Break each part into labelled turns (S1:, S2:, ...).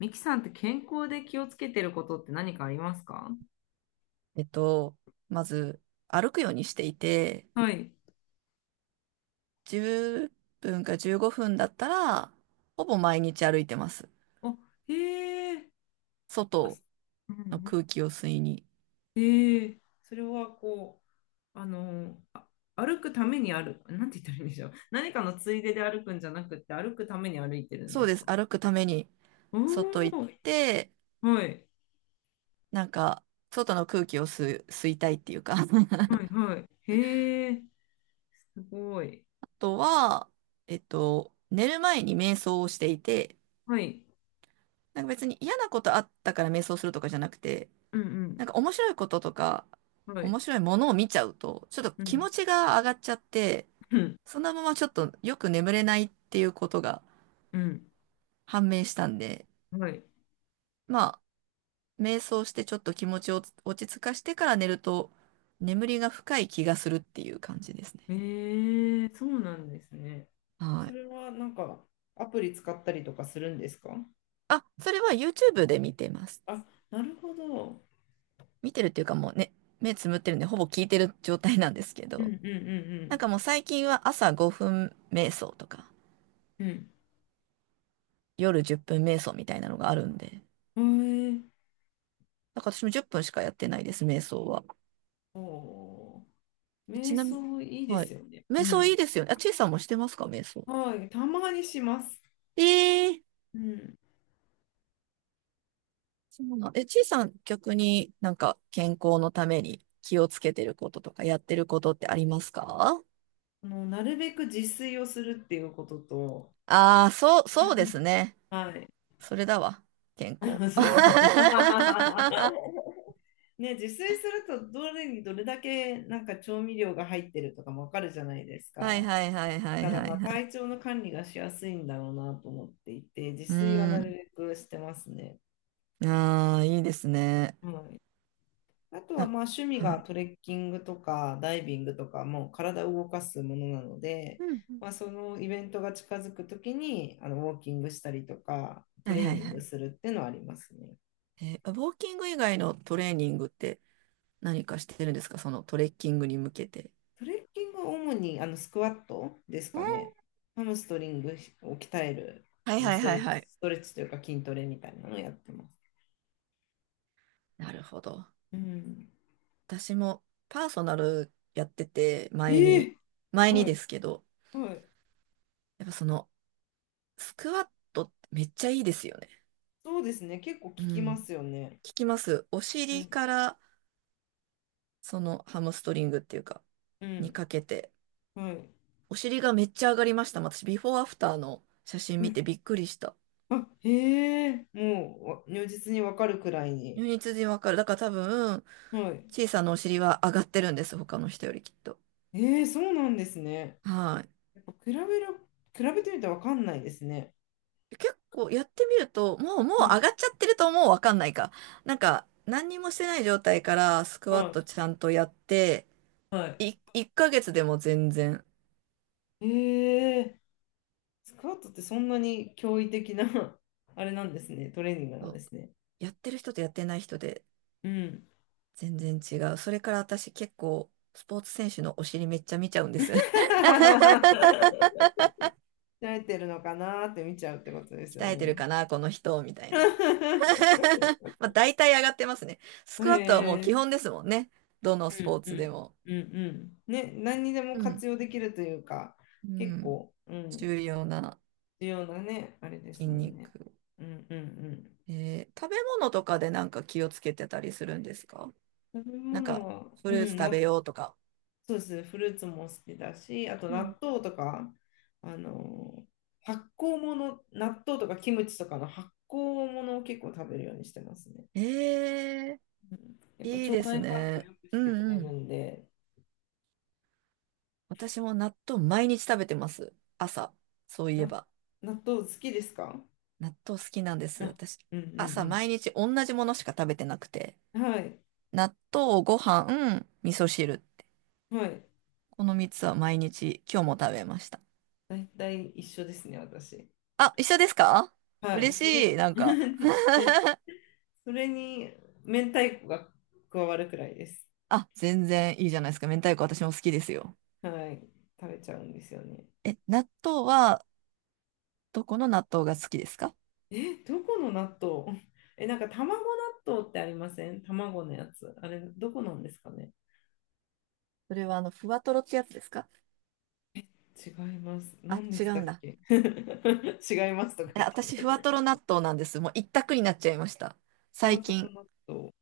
S1: ミキさんって健康で気をつけてることって何かありますか？
S2: えっと、まず歩くようにしていて、
S1: はい。
S2: 10分か15分だったら、ほぼ毎日歩いてます。
S1: あ、へえ、あ、
S2: 外
S1: す、うんう
S2: の
S1: ん、
S2: 空気を吸いに。
S1: へえ、それはこう、あ、歩くために歩く、なんて言ったらいいんでしょう。何かのついでで歩くんじゃなくて、歩くために歩いてるん
S2: そ
S1: で
S2: う
S1: す
S2: です。
S1: か？
S2: 歩くために
S1: お
S2: 外行っ
S1: おー、
S2: て、
S1: はい、
S2: なんか、外の空気を吸う、吸いたいっていうか。あ
S1: はい、はい。へえ、すごい。
S2: とは、寝る前に瞑想をしていて、
S1: はい、
S2: なんか別に嫌なことあったから瞑想するとかじゃなくて、
S1: うん、
S2: なんか面白いこととか、
S1: うん、はい、
S2: 面白いものを見ちゃうと、ちょっと
S1: う
S2: 気
S1: ん、
S2: 持ちが上がっちゃって、
S1: うん、
S2: そのままちょっとよく眠れないっていうことが
S1: うん、
S2: 判明したんで、
S1: はい。
S2: まあ、瞑想してちょっと気持ちを落ち着かしてから寝ると、眠りが深い気がするっていう感じですね。
S1: ええ、そうなんですね。
S2: は
S1: そ
S2: い。
S1: れはなんかアプリ使ったりとかするんですか？
S2: あ、それは YouTube で見てます。
S1: あ、なるほど。
S2: 見てるっていうかもうね、目つむってるんで、ほぼ聞いてる状態なんですけ
S1: うんう
S2: ど、
S1: ん
S2: な
S1: う
S2: んかもう最近は朝5分瞑想とか、
S1: んうん
S2: 夜10分瞑想みたいなのがあるんで、
S1: うん。へえ。
S2: なんか私も10分しかやってないです、瞑想は。
S1: おー、
S2: えち
S1: 瞑
S2: なみに、
S1: 想いいで
S2: は
S1: す
S2: い。
S1: よね。う
S2: 瞑想
S1: ん。
S2: いいですよね。あ、ちいさんもしてますか、瞑想。
S1: はい、たまにします。
S2: ええ
S1: うん。
S2: そうなの。え、ちいさん、逆になんか健康のために気をつけてることとかやってることってありますか？
S1: なるべく自炊をするっていうことと、
S2: ああー、そう、そう
S1: う
S2: で
S1: ん、
S2: すね。
S1: はい。
S2: それだわ。健
S1: そ
S2: 康。
S1: れと
S2: は
S1: ね、自炊するとどれにどれだけなんか調味料が入ってるとかもわかるじゃないです
S2: いはい
S1: か。
S2: はいはいは
S1: だ
S2: い
S1: からまあ
S2: はい。
S1: 体調の管理がしやすいんだろうなと思っていて、自
S2: う
S1: 炊はなる
S2: ん。
S1: べくしてますね。
S2: ああ、いいですね。
S1: はい、あとは
S2: な
S1: まあ趣味
S2: は
S1: が
S2: い。
S1: トレッキングとかダイビングとか、もう体を動かすものなので、
S2: うんうん。
S1: まあ、そのイベントが近づくときにウォーキングしたりとか、ト
S2: はい
S1: レー
S2: はい
S1: ニ
S2: は
S1: ング
S2: い。
S1: するっていうのはありますね。
S2: えーウォーキング以外のトレーニングって何かしてるんですか、そのトレッキングに向けて。
S1: トレッキングは主にスクワットです
S2: う
S1: か
S2: ん
S1: ね。ハムストリングを鍛える
S2: はいはいはいはい。
S1: ストレッチというか筋トレみたいなのをやってます。
S2: なるほど。
S1: うん、
S2: 私もパーソナルやってて、前
S1: え
S2: に、
S1: え、
S2: 前に
S1: は
S2: で
S1: い。
S2: すけど、
S1: はい。
S2: やっぱその、スクワットってめっちゃいいですよね。
S1: そうですね。結構聞
S2: う
S1: きま
S2: ん。
S1: すよね。
S2: 聞きます。お
S1: う
S2: 尻
S1: ん。
S2: から、その、ハムストリングっていうか、
S1: う
S2: に
S1: ん。
S2: かけて、
S1: はい。
S2: お尻がめっちゃ上がりました。私、ビフォーアフターの写真
S1: う
S2: 見
S1: ん、
S2: てびっくりした。
S1: あ、へえ、もうわ、如実にわかるくらいに。
S2: 如実にわかる。だから多分、
S1: はい。
S2: 小さなお尻は上がってるんです。他の人よりきっと。
S1: ええ、そうなんですね。
S2: はい。
S1: やっぱ比べてみてわかんないですね。
S2: 結構やってみると、もう、もう
S1: うん。
S2: 上がっちゃってるともうわかんないか。なんか、何にもしてない状態からスクワット
S1: は、
S2: ちゃんとやって、
S1: はい。はい。
S2: い、1ヶ月でも全然、
S1: ええ、スクワットってそんなに驚異的な あれなんですね。トレーニングな
S2: そ
S1: んで
S2: う
S1: すね。
S2: やってる人とやってない人で
S1: うん。
S2: 全然違う。それから私結構、スポーツ選手のお尻めっちゃ見ちゃうんです。
S1: 慣れてるのかなーって見ちゃうってことですよ
S2: 鍛えてる
S1: ね。
S2: かな、この人、みたいな。まあ、大体上がってますね。スクワットはもう
S1: へ
S2: 基
S1: え。
S2: 本ですもんね。どの
S1: う
S2: スポ
S1: ん
S2: ー
S1: う
S2: ツで
S1: ん
S2: も。
S1: うんうん、ね、何にでも
S2: うん。
S1: 活用できるというか
S2: う
S1: 結
S2: ん。
S1: 構、うん、
S2: 重要な
S1: 重要なね、あれです
S2: 筋
S1: も
S2: 肉。
S1: んね。うんうん、
S2: えー食べ物とかでなんか気をつけてたりするんですか？
S1: うん、食べ
S2: なんか、
S1: 物は、
S2: フ
S1: う
S2: ルーツ
S1: ん、
S2: 食べ
S1: な、
S2: ようとか。
S1: そうです、フルーツも好きだしあと
S2: う
S1: 納
S2: ん。
S1: 豆とかあの発酵物、納豆とかキムチとかの発酵物を結構食べるようにしてますね。
S2: えー、
S1: うん、やっぱ
S2: いい
S1: 腸
S2: です
S1: 内環境を
S2: ね。
S1: 良く
S2: う
S1: してく
S2: ん
S1: れ
S2: う
S1: る
S2: ん。
S1: んで、
S2: 私も納豆毎日食べてます。朝。そうい
S1: な
S2: えば。
S1: 納豆好きですか？
S2: 納豆好きなんです。
S1: あ、
S2: 私、
S1: うんう
S2: 朝
S1: ん、
S2: 毎日同じものしか食べてなくて。
S1: うん、はい
S2: 納豆、ご飯、味噌汁。
S1: はい、
S2: この3つは毎日、今日も食べました。
S1: 大体一緒ですね、私。
S2: あ、一緒ですか？
S1: はい、
S2: 嬉
S1: そ
S2: しい。
S1: れ、
S2: な んか
S1: ね、それに明太子が加わるくらいです。
S2: あ、全然いいじゃないですか。明太子私も好きですよ。
S1: はい、食べちゃうんですよね。
S2: え、納豆は、どこの納豆が好きですか？
S1: え、どこの納豆 え、なんか卵納豆ってありません？卵のやつ。あれ、どこなんですかね？
S2: それはあの、ふわとろってやつですか？
S1: 違います。
S2: あ、
S1: 何で
S2: 違
S1: した
S2: う
S1: っ
S2: んだ。
S1: け 違いますとか
S2: え、
S1: 言っ
S2: 私、ふ
S1: て。
S2: わとろ納豆なんです。もう一択になっちゃいました。
S1: ふ
S2: 最
S1: わとろ
S2: 近。
S1: 納豆。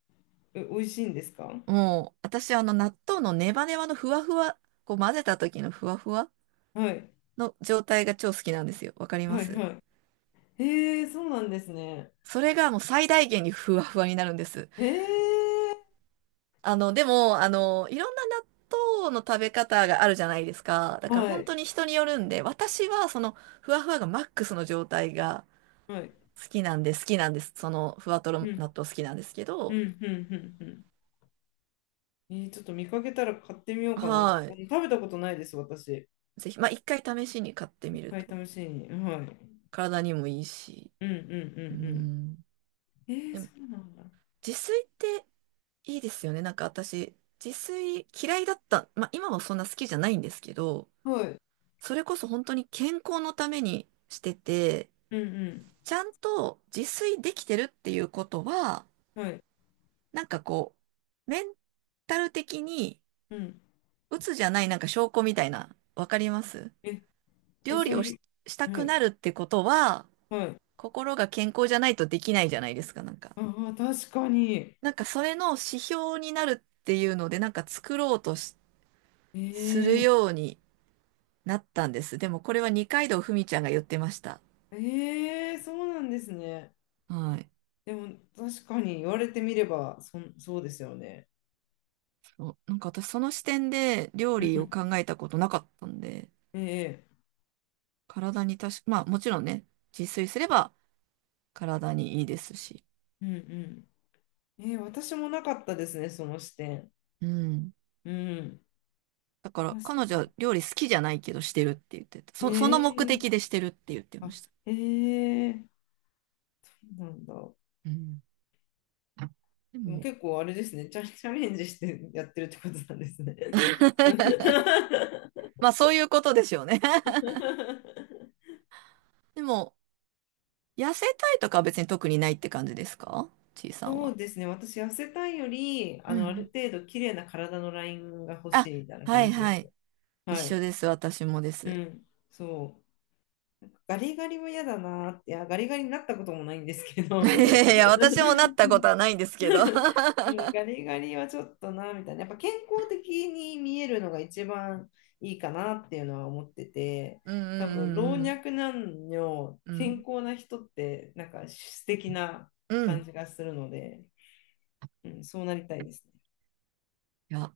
S1: え、美味しいんですか？
S2: もう、私、あの、納豆のネバネバのふわふわ、こう混ぜた時のふわふわ
S1: はい、
S2: の状態が超好きなんですよ。わかりま
S1: はい、
S2: す
S1: はい。へえー、そうなんですね。
S2: それがもう最大限にふわふわになるんです。
S1: へえ、
S2: あの、でも、あの、いろんな納豆の食べ方があるじゃないですか。だから
S1: は
S2: 本当
S1: い、
S2: に人によるんで、私はそのふわふわがマックスの状態が
S1: はい。
S2: 好きなんで、好きなんです。その、ふわとろ
S1: う
S2: 納
S1: ん
S2: 豆好きなんですけ
S1: うん
S2: ど、
S1: うんうんうん。えーちょっと見かけたら買ってみようかな。
S2: は
S1: 食べたことないです、私。
S2: い。ぜひ、まあ、一回試しに買って
S1: 一
S2: みる
S1: 回
S2: と、
S1: 試しに。はい。
S2: 体にもいいし、
S1: うんうんう
S2: う
S1: んうん。
S2: ん。
S1: えー、
S2: でも、
S1: そうなんだ。
S2: 自炊っていいですよね。なんか私、自炊嫌いだった。まあ、今もそんな好きじゃないんですけど、
S1: はい。
S2: それこそ本当に健康のためにしてて、
S1: うん
S2: ちゃんと自炊できてるっていうことは、
S1: うん。はい。
S2: なんかこう、メンタル的に、
S1: うん。
S2: 鬱じゃないなんか証拠みたいな、わかります
S1: え、え、
S2: 料
S1: そ
S2: 理
S1: う
S2: を
S1: い
S2: し、
S1: う。
S2: した
S1: は
S2: く
S1: い。
S2: なるってことは、
S1: はい。
S2: 心が健康じゃないとできないじゃないですか、なんか。
S1: ああ、確かに。
S2: なんかそれの指標になるっていうので、なんか作ろうとしする
S1: えー、
S2: ようになったんです。でもこれは二階堂ふみちゃんが言ってました。
S1: えー、そうなんですね。
S2: はい。
S1: でも、確かに言われてみれば、そうですよね。
S2: そうなんか私その視点で料
S1: う
S2: 理を
S1: ん。
S2: 考えたことなかったんで、
S1: え
S2: 体にたしまあもちろんね、自炊すれば体にいいですし。
S1: ー、うんうん。えー、私もなかったですね、その視点。
S2: うん。
S1: うん。
S2: だから
S1: 確
S2: 彼
S1: か
S2: 女
S1: に。
S2: は料理好きじゃないけどしてるって言ってた。そ、そ
S1: え
S2: の目
S1: え、
S2: 的でしてるって言ってま
S1: あ、
S2: した。
S1: ええ、そうなんだ。
S2: うん。で
S1: でも
S2: も、
S1: 結構あれですね、チャレンジしてやってるってことなんですね。
S2: まあそういうことでしょうね でも、痩せたいとかは別に特にないって感じですか、ちいさん
S1: そう
S2: は。
S1: ですね、私、痩せたいより、
S2: うんう
S1: ある
S2: ん。
S1: 程度綺麗な体のラインが欲
S2: あ、
S1: しいみたいな
S2: は
S1: 感
S2: い
S1: じで
S2: はい。
S1: す。
S2: 一
S1: は
S2: 緒
S1: い。
S2: です。私もで
S1: う
S2: す。
S1: ん、そう。ガリガリは嫌だなーって、いや、ガリガリになったこともないんですけ
S2: い
S1: ど、
S2: や いやいや、私もなったことはないんです けど
S1: うん、ガリガリはちょっとな、みたいな。やっぱ健康的に見えるのが一番いいかなっていうのは思ってて、
S2: うん
S1: 多分老
S2: うん
S1: 若男女、
S2: うんう
S1: 健
S2: ん。
S1: 康な人って、なんか素敵な
S2: うん。う
S1: 感
S2: ん。
S1: じがするので、うん、そうなりたいです
S2: いや、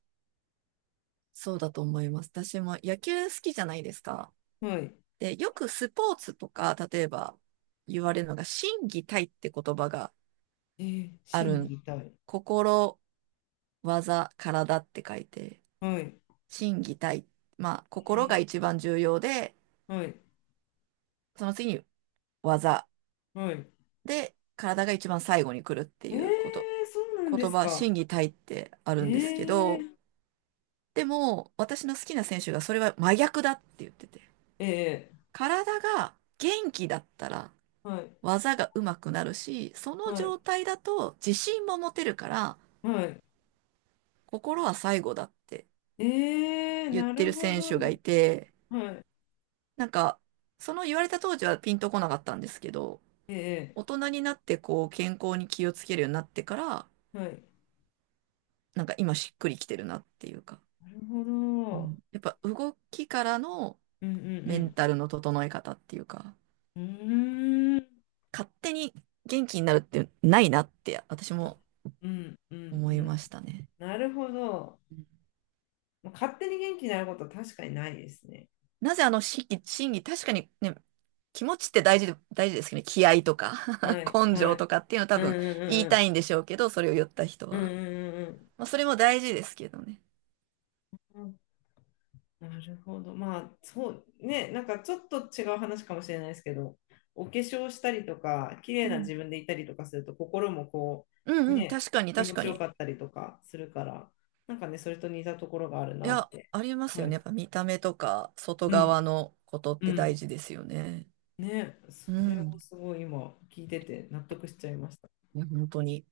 S2: そうだと思います。私も野球好きじゃないですか。
S1: ね。はい。
S2: で、よくスポーツとか、例えば言われるのが、心技体って言葉が
S1: えー、
S2: あるん。
S1: 心たい、
S2: 心技、体って書いて、
S1: はい。
S2: 心技体。まあ、心が一番重要で、
S1: はい。
S2: その次に技。
S1: はい。
S2: で、体が一番最後に来るって
S1: えー、
S2: いうこと。
S1: そうなんで
S2: 言
S1: す
S2: 葉、
S1: か。
S2: 心技体ってあ
S1: え
S2: るんですけど、
S1: ー、
S2: でも、私の好きな選手がそれは真逆だって言ってて。
S1: え
S2: 体が元気だったら、
S1: ー、はい。
S2: 技が上手くなるし、その
S1: はい。
S2: 状態だと自信も持てるから、
S1: はい。
S2: 心は最後だって
S1: えー、
S2: 言っ
S1: な
S2: て
S1: る
S2: る
S1: ほ
S2: 選手が
S1: ど。
S2: いて、
S1: はい。
S2: なんか、その言われた当時はピンとこなかったんですけど、
S1: え、
S2: 大人になってこう健康に気をつけるようになってから、
S1: はい。
S2: なんか今しっくりきてるなっていうか、
S1: なるほ
S2: う
S1: ど。
S2: ん、やっぱ動きからの
S1: うんう
S2: メン
S1: ん
S2: タルの整え方っていうか、
S1: うん。うーん。
S2: 勝手に元気になるってないなって私も
S1: うんうんう
S2: 思いま
S1: ん。
S2: したね。
S1: なるほど。
S2: うん
S1: まあ勝手に元気になることは確かにないですね。
S2: なぜあの心技、心技、確かにね、気持ちって大事で、大事ですけどね、気合とか
S1: は い
S2: 根
S1: は
S2: 性と
S1: い。
S2: かっていうのは多
S1: うん
S2: 分
S1: う
S2: 言
S1: ん
S2: い
S1: う
S2: た
S1: ん
S2: いんでしょうけど、それを言った人
S1: うんう
S2: は。
S1: んうん
S2: まあそれも大事ですけどね。
S1: うんうん。なるほど。まあそうね、なんかちょっと違う話かもしれないですけど、お化粧したりとか、綺
S2: う
S1: 麗な
S2: ん。
S1: 自分でいたりとかすると、心もこ
S2: う
S1: う、
S2: んうん、
S1: ね、
S2: 確かに
S1: 気
S2: 確
S1: 持
S2: か
S1: ちよ
S2: に。
S1: かったりとかするから、なんかね、それと似たところがある
S2: い
S1: なっ
S2: や、
S1: て。
S2: あります
S1: は
S2: よね。や
S1: い。
S2: っぱ見た目とか、外
S1: うん
S2: 側のことっ
S1: う
S2: て
S1: ん。
S2: 大事ですよね。
S1: ね、そ
S2: う
S1: れを
S2: ん。
S1: すごい今聞いてて納得しちゃいました。
S2: いや本当に。